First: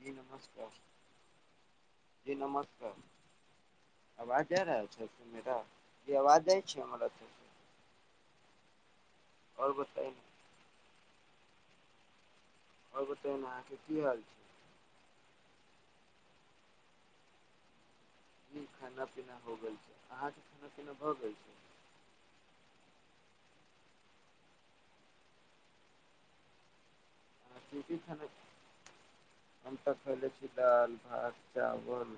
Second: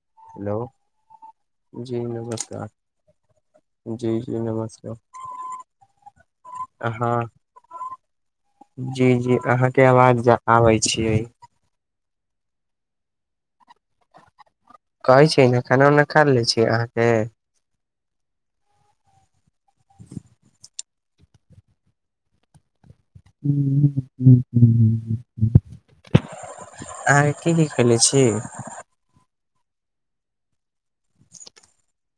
जी hello नमस्कार जी नमस्कार जी जी आवाज जा रहल नमस्कार छै [unintelligible] आवाज जाय छै हमर अहाँ जी जी आओर आहाँके बताइ आवाज आबै छीये ओर बताय न अहाँके की हाल छै कहै छी न खाना उना खा ले छी अहाँ के जी खाना पीना हो गेल छै अहाँ के खाना पीना भए गेल छै [unintelligible] की की खैले खाना छी खेले छी हम त खइल छी दाल भात चावल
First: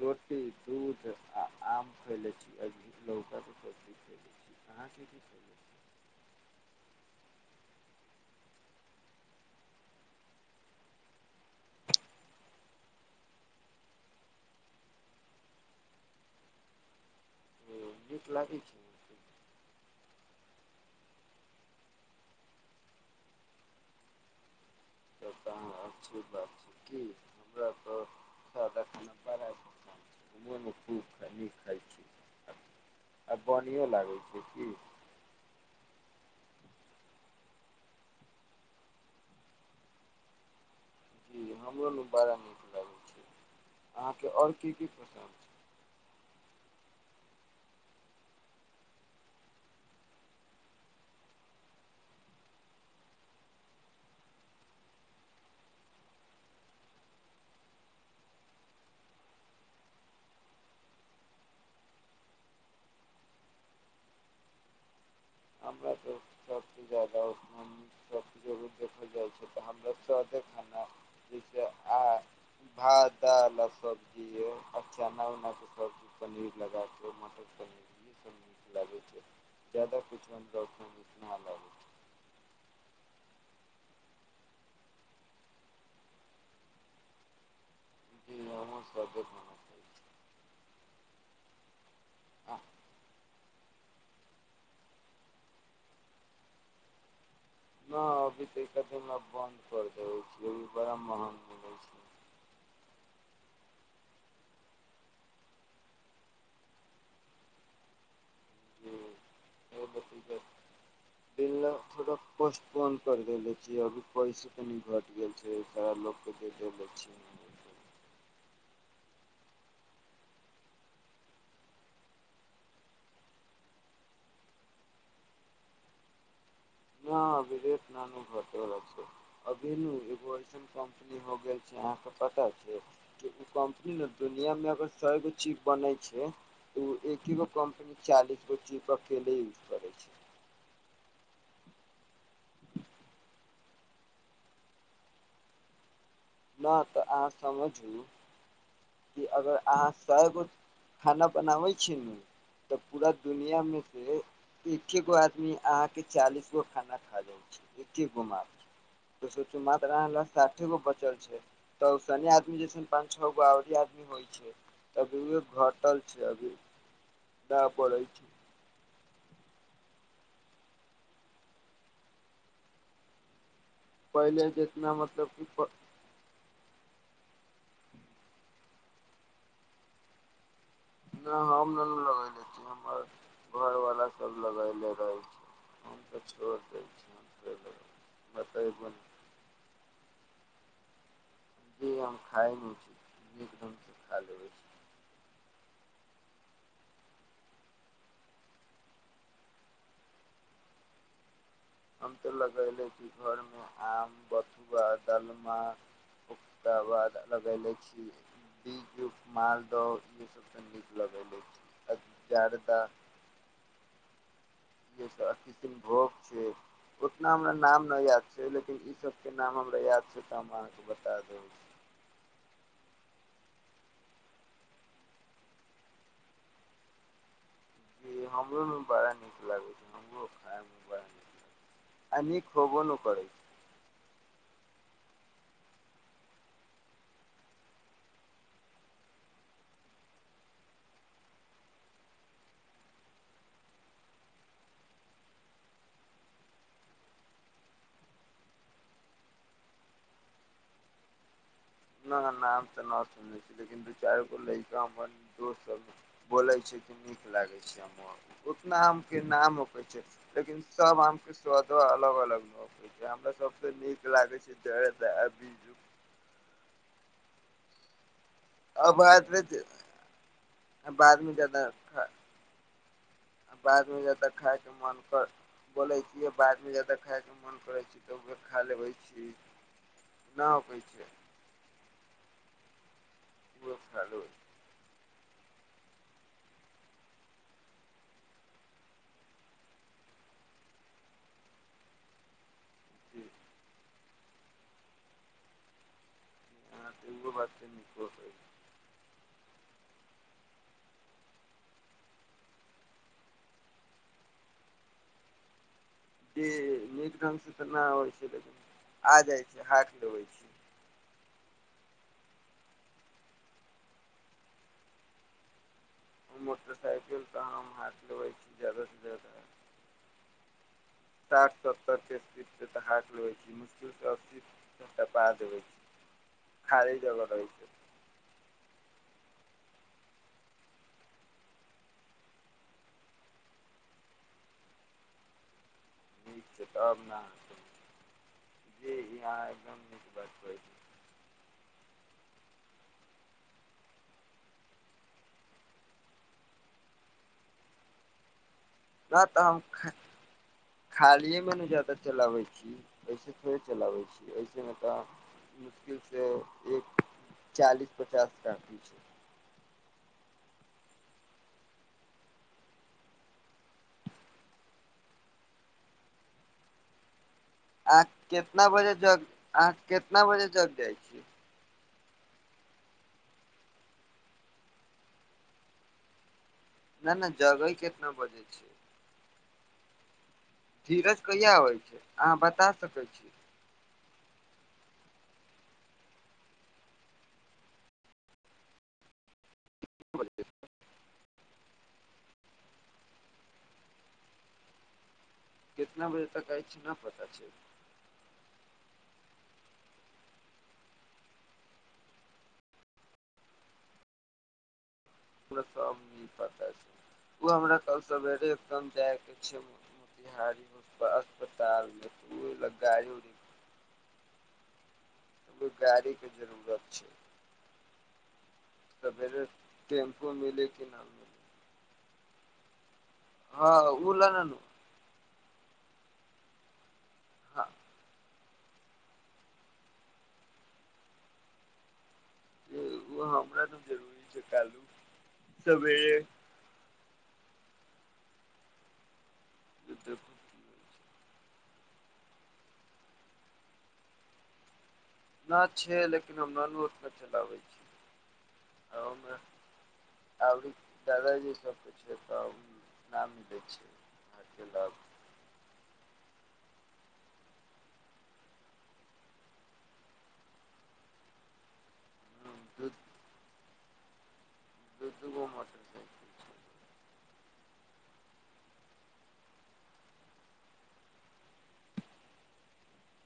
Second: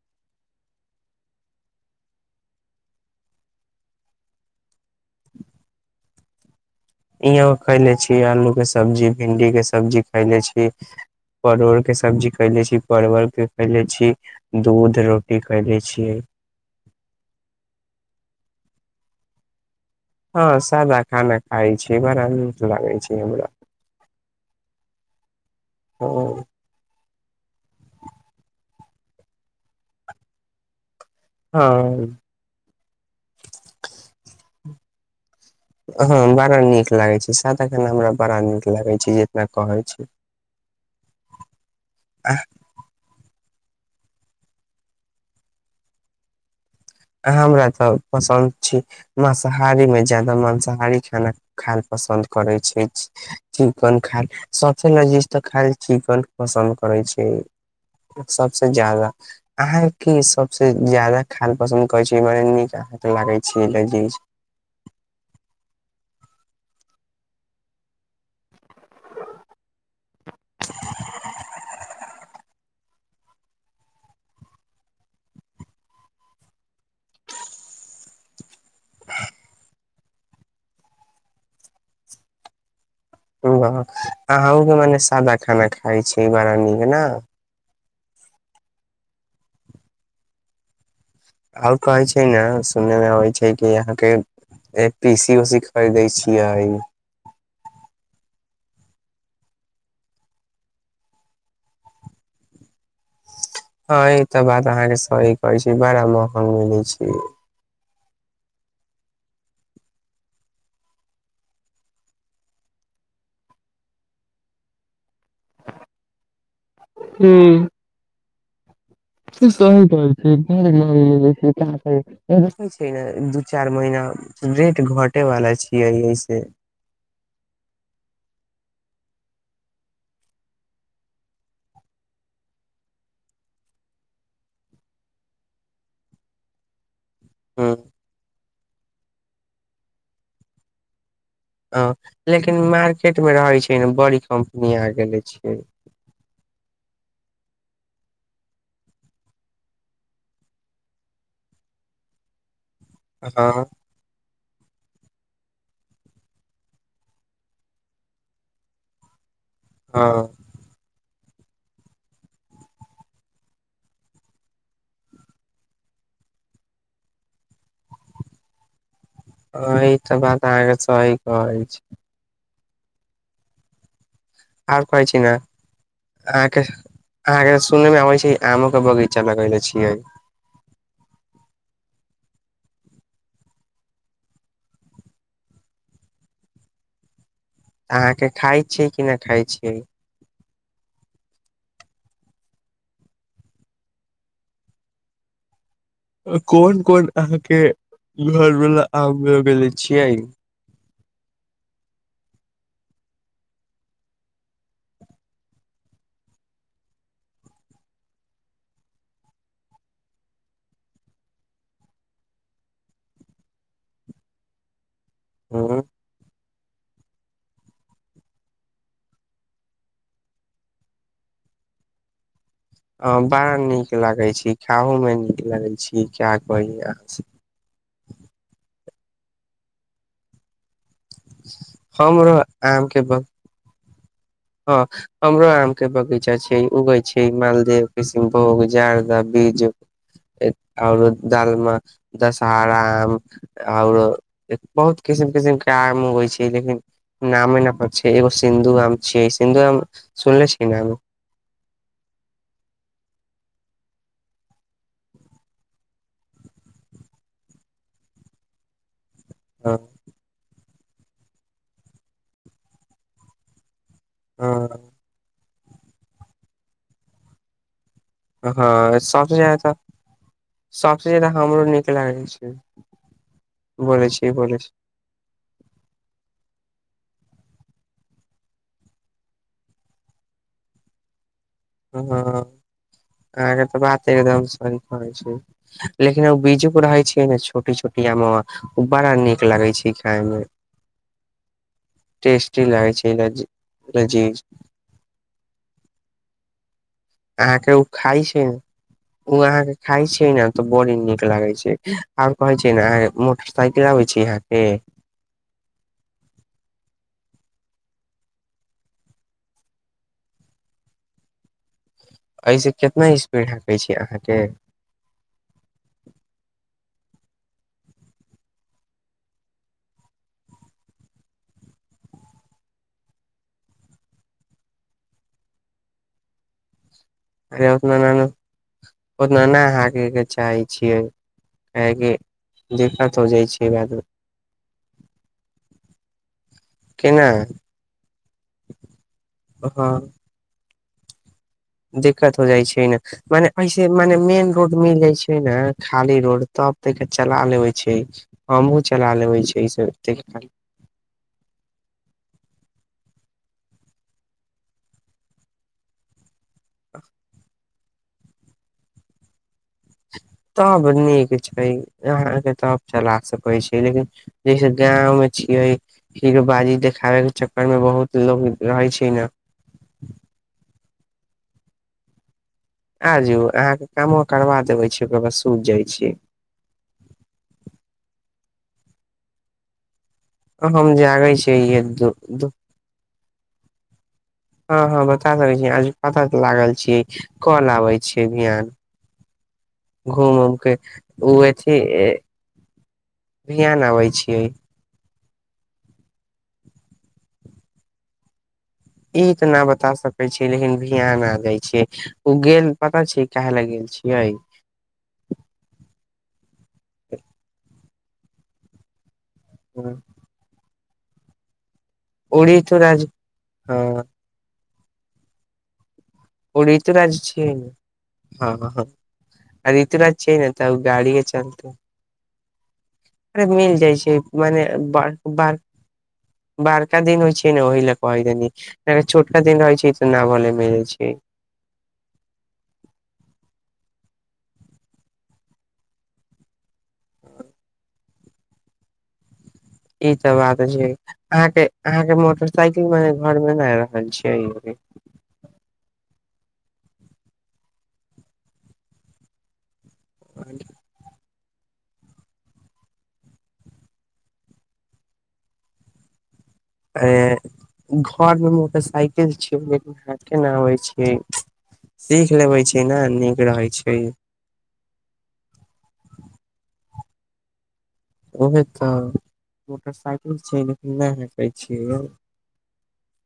रोटी दूध आ आम खैले छी आहाँ की की खयले इहो खैले छी आलू के सब्जी भिंडी के सब्जी खैले छी परोर के सब्जी खैले छी परवल के खैले छी दूध रोटी खयले छियई ओ नी लागै छै हां सादा खाना खाय छी बड़ा नीक लागे छै हमरा तब त आहां अछै हँ बात छै कि हमरा तऽ स [unintelligible] त नय खाइ हँ छी आब बढ़िया लागै छै की हॅं बड़ा नीक लागै छी सादा खाना हमरा बड़ा नीक लागै छी जितना कहै छी जी हमरो आ बड़ा नीक लागै छै अहाँके आओर की की पसन्द छै आहाँ हमरा तऽ पसन्द छी मासाहारी मे ज्यादा मांसाहारी खाना खायल पसन्द करै छै चिकन खा सबसॅं लजीज तऽ खालि चिकन पसन्द करै छै सबसॅं ज्यादा अहाँ कि सबसे जादा खाना पसन्द कहे छी नीक लागे छिये लजीज हमरा तऽ सबसँ ज्यदा अखन जरूर देखल जाइ छै तऽ हमरा सादे खाना जहिसे आ भात दाल सब्जी ये अच्छा आ चन्ना उना के सब्जी पनीर लगा के सब नीक लागे छै ज्यदा कुछ हमरा नीक ने लगे छै चलू अहुके मने सादा खाना खाइ छी बड़ा नीक नऽ ई नामर श्रध। आओर कहै छै, ने आ सुने मे अबै छै। कि अहाँकेँ एक पीसी उसी खरीदे छीयै। न अभी तऽ ईति बन्द कर दे छीभी बड़ा महंग मिल छै। हाँ, ई तऽ बात अहाँकेँ सही कहै छै, बड़ा महंग मिले छै। जी आब‌ [unintelligible] बिल्ल थोड़ा पोस्टपोन कर देले छीय अभी पैसा तनी घट गेल छै, सारा लोक के जे दऽ लै छियै। ह न सही कहि छै ने दू चार महीना। रेट घटेवाला छियै, एहिसे। न अभी रेत नहि घट रहल छै। अभेलु एगो ऐसन कम्पनी हो गेल छै, अहाँकेँ पता छै। ओ, कम्पनी ने दुनियामे अगर सएगो चीफ बनै छै। तऽ ओ एकेगो ह कम्पनी चालीसगो चीप अकेले यूज करै छै। हॉं, लेकिन मार्केट मे रहे छै, ने बड़ी कम्पनी आ गेले छै। न, तऽ अहाँ सम्झु। कि अगर अहाँ सभ खाना बनाबै छी ने तऽ पूरा दुनिया हँ मे। से एक्कै गो आदमी अहाँकेँ चालीसगो खाना खा जाइ छै। एकेगो मात्र। तो सोच मात हँ साठे गो बचल छै, तऽ संयासी आदमी पांच छगो आ आदमी होइ छै, तभी उ घटल छै, अभी। तऽ पढ़ै छै। आ, ई तऽ बात अहाँकेँ सही कहै छै। पहिले जेतना मतलब। अहाँकेँ अहाँकेँ सुनने मे आबे छै, आमो के बगीचा लगेले छियै। न हम लगले छी हमर घर वाला सभ लगेले रहे। हम तऽ छोड़ दै छिये। अहाँकेँ खाय छीयै, कि नहि खाय छियै। जी, हम खाए छी, एकदमसँ खा लेबै। कोन कोन अहाँकेँ घर वाला आम लगेले छियै। हम तऽ लगयले छै, घरमे आम बथुआ डालमा। ओकरा बाद लगले छै बीजू मालदह इसभ। सगीत लगै लेल जन तऽ [unintelligible] किसन ह भोग छै। ओतना हमरा नाम नहि याद छै, लेकिन ई सभके नाम हमरा याद छै, तऽ हम अहाँकेँ बता देब। ह, बड़ा निक लगे छै, खाहो मे निक लगैत छी क्या कही अहाँ। ज हमरो मे बड़ा निक लागे छै, हमरो खाय मे बड़ा न हमरो अनी खोबो आम के नाऊ बग करै छै। हँ। हमरो आम के बगीचा छै, उगै छै, मालदे किष्ण भोग जारदा बीज। ओर डालम, दशहरा आम। ओर बहुत केसेन केसेन के आगम होइ छै, लेकिन। नामे नऽ, एकटा सिन्धु आम छै, सिन्धु आम, सुनने छियै ने? नाम तऽ न सुनने छै दू चारिगो लैका हमर दोस्त सभ। बोलै छै, कि निक लागै छै, हम उतना आमके नाम हँ कहै छै। लेकिन सब आम के स्वादो अलग अलग भगेलैया हमरा सबसे नीक लागे छै हँ जरदा बीजू [unintelligible] आ हँ सभसँ बादमे ज्यादा सभसँ ज्यादा बादमे हमरो नीक लागै छै [unintelligible] आ बादमे बोलै जतऽ छी बोलै छी खायके मोन कर बोलै छियै बादमे ज्यादा खायके मन करै छै तऽ उर खा लेबै छी न होई छै हँ अहाँके उहो तऽ खा बात लो एकदम सहि कहै छै लेकिन ओ बीजू क रहै छिय ने छोटी छोटी आमुआ ओ बड़ा नीक लगै छै खायमे [inaudible] [inaudible] टेस्टी लागै छै जी रज रजी अहाँ के उहो बात के अहाँके उ नीको खाइ होइ छै ओ अहाँ के खाय छीयै न तऽ बड़ी नीक लागई छिय न ओर कहे छिय न साइकिल आबै छै यहाँ के कि नीक ढङ्गसँ तऽ न होबै छै लेकिन आ जाइत छै हाथ धोबै छै एहिसँ केतना स्पीड हाकै छी अहाँके मोटरसाइकिल तऽ हम हाथ लेबै छी जा्यदासँ जा्यदा साठ सत्तर के स्पीड से त हात [unintelligible] ले छै मुश्किल से अस्सी पा देे छै खारी जब [unintelligible] अे उतना ओतना नहि हाके के चाहै छियै काहेकि दिक्कत हो जाइ छै बादमे [inaudible] [inaudible] नीक छै तब न केना जी ई अहाँ एकदम हँ नीक बात कहै छी दिक्कत हो जाइ छै न मने ऐसे मने रोड मिल जाय छै ने खाली रोड तब त के चला लेबे छै हँ [unintelligible] [unintelligible] राताम [unintelligible] [unintelligible] खालियए मे न जादा चलाबै छी ऐसे थोड़े चलाबै छी ऐसे मे तऽ मुश्किलसँ एक चालीस पचास का [unintelligible] दी छै तब नीक छै अहाँ के तब चला सकै छै लेकिन जैसे गाँंव मे छियै खीरो बाजी देखाबै के च घर मे अहाँ बहुत लोग कितना रहै बजे छै जग न अहाँ केतना बजे जग जाइ छीये आ जु अहाँके कामो करबा देबे छीय ओकर बस सूत जाइ छीय न न जगई कितना बजै छियै हम धीरज जागे कहिआ होइ छियै छै अहाँ बता सकै छी हँ हँ बता सकै छी आज पता त लागल छियै कोल आबै छिय ध्यान घूमउमके ओ एथि बिहान अबै छी केतना बजे तक अछि न पता छै ई तऽ न बता सकै छिय लेकिन भियान आ जाय छिय ओ गेल पता छै काहा ले गेल छियै रा सब नी पता छै उ हमरा क सवेरे ए जाय के छै हूँ [unintelligible] बिहाड़ीप अस्पतालमे [unintelligible] ओड़ी तोरेज [inaudible] हँ एगो गाड़ी के जरूरत छै हँँ सवेरे टेम्पू [unintelligible] मिले तब कि न गाड़ीे मिले चलतै हँ मिल जाइ ओ छै ल न नु मने बा [inaudible] बारका दिन होइ छे हँ ने ओहि लए कहि द छोटका दिन रहै छै तऽ न भले मिलै छै ओ हमरा त जरूरी छै [unintelligible] सबेरे ई त बात छै अहाँ के अहाँ के मोटरसाइकिल मेने घर मे ने आ रहल छी नहि छै लेकिन हम न नू उतना चलाबै छी [inaudible] ओमे औरों दादाजी सब छै [unintelligible] [unintelligible] घर मे मोटरसाइकिल छी लेकिन आहाँ किया न आबे छै सीख लेबै छी दू ने नीक रहैत छै द [unintelligible] उहे तऽ मोटरसाइकिल स चैल अतिए नहि हकै छियै यौ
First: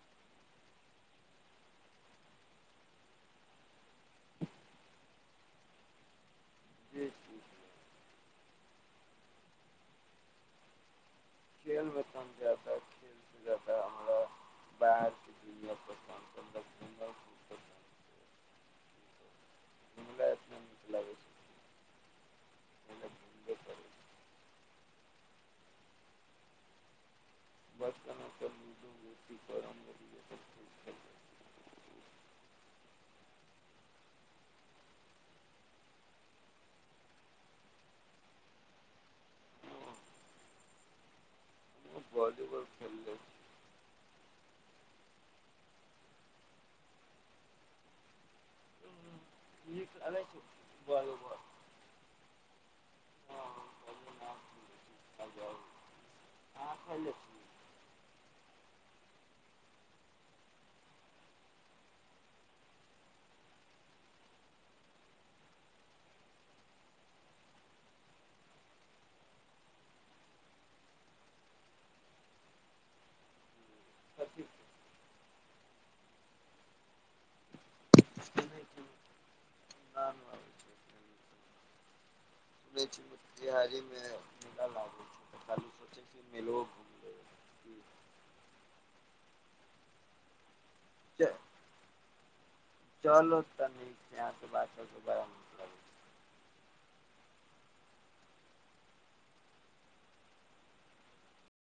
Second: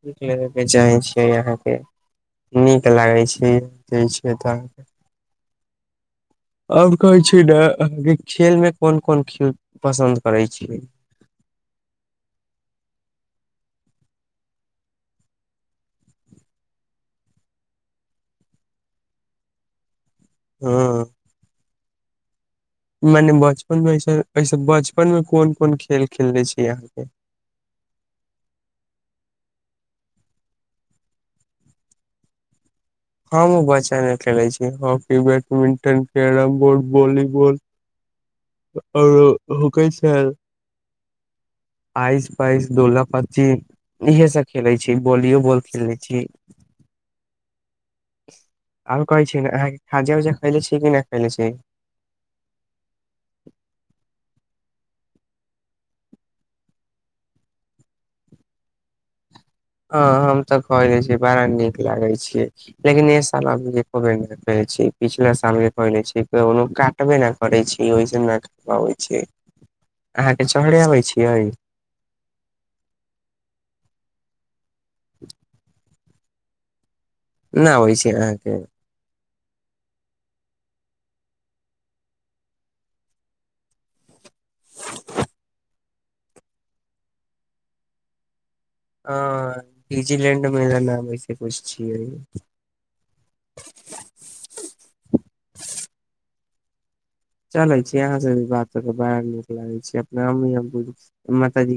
सिख लेबे के चाहे छियै आहाँ के नीक लागै छै दैय छिए त [inaudible] और जे कहै छी चीज अहाँ खेलमे कोन कोन खेल पसन्द करैत छियै खेल मे त हम ज्यदा खेल [unintelligible] पसन्द छै घुमला एतना नीक हँ लागै [inaudible] छै मने घुमबे करै बचपन छै मे ऐस बचपन मे कोन कोन खेल खेले छी अहाँके [unintelligible] खेलने हम बच्चा न खेले छी हम hockey badminton carrom board volleyball [inaudible] औरो होके हँ छल हमहुँ आइस वॉलीबॉल पइस दोला खेलले पच्ची इएह सभ खेलैत छी वॉलियओ बॉल खेल लैत छी [inaudible] और कहै छी ने अहाँके नीक खाजा लगै उजा छै खैले छीयै कि नहि खैले वॉलीबॉल छी हँ [unintelligible] ह हम तऽ कह ले छीयै बड़ा नीक लागे छिए लेकिन ए सालबे [unintelligible] पछिला साल छी [unintelligible] अहाँ के चढ़े अबै छियै [unintelligible] [inaudible] नहि होइ छै अहाँके [unintelligible] सु छी मतिहारी में मेला लागे छै त कलहि सोचे छी मेलो घुमे ह डिजिलेंड मेला नाम एहिस कुछ छिय [unintelligible] चलै छी यहाँ से भी बात करके बड़ा नीक लागे छी अपने माताजी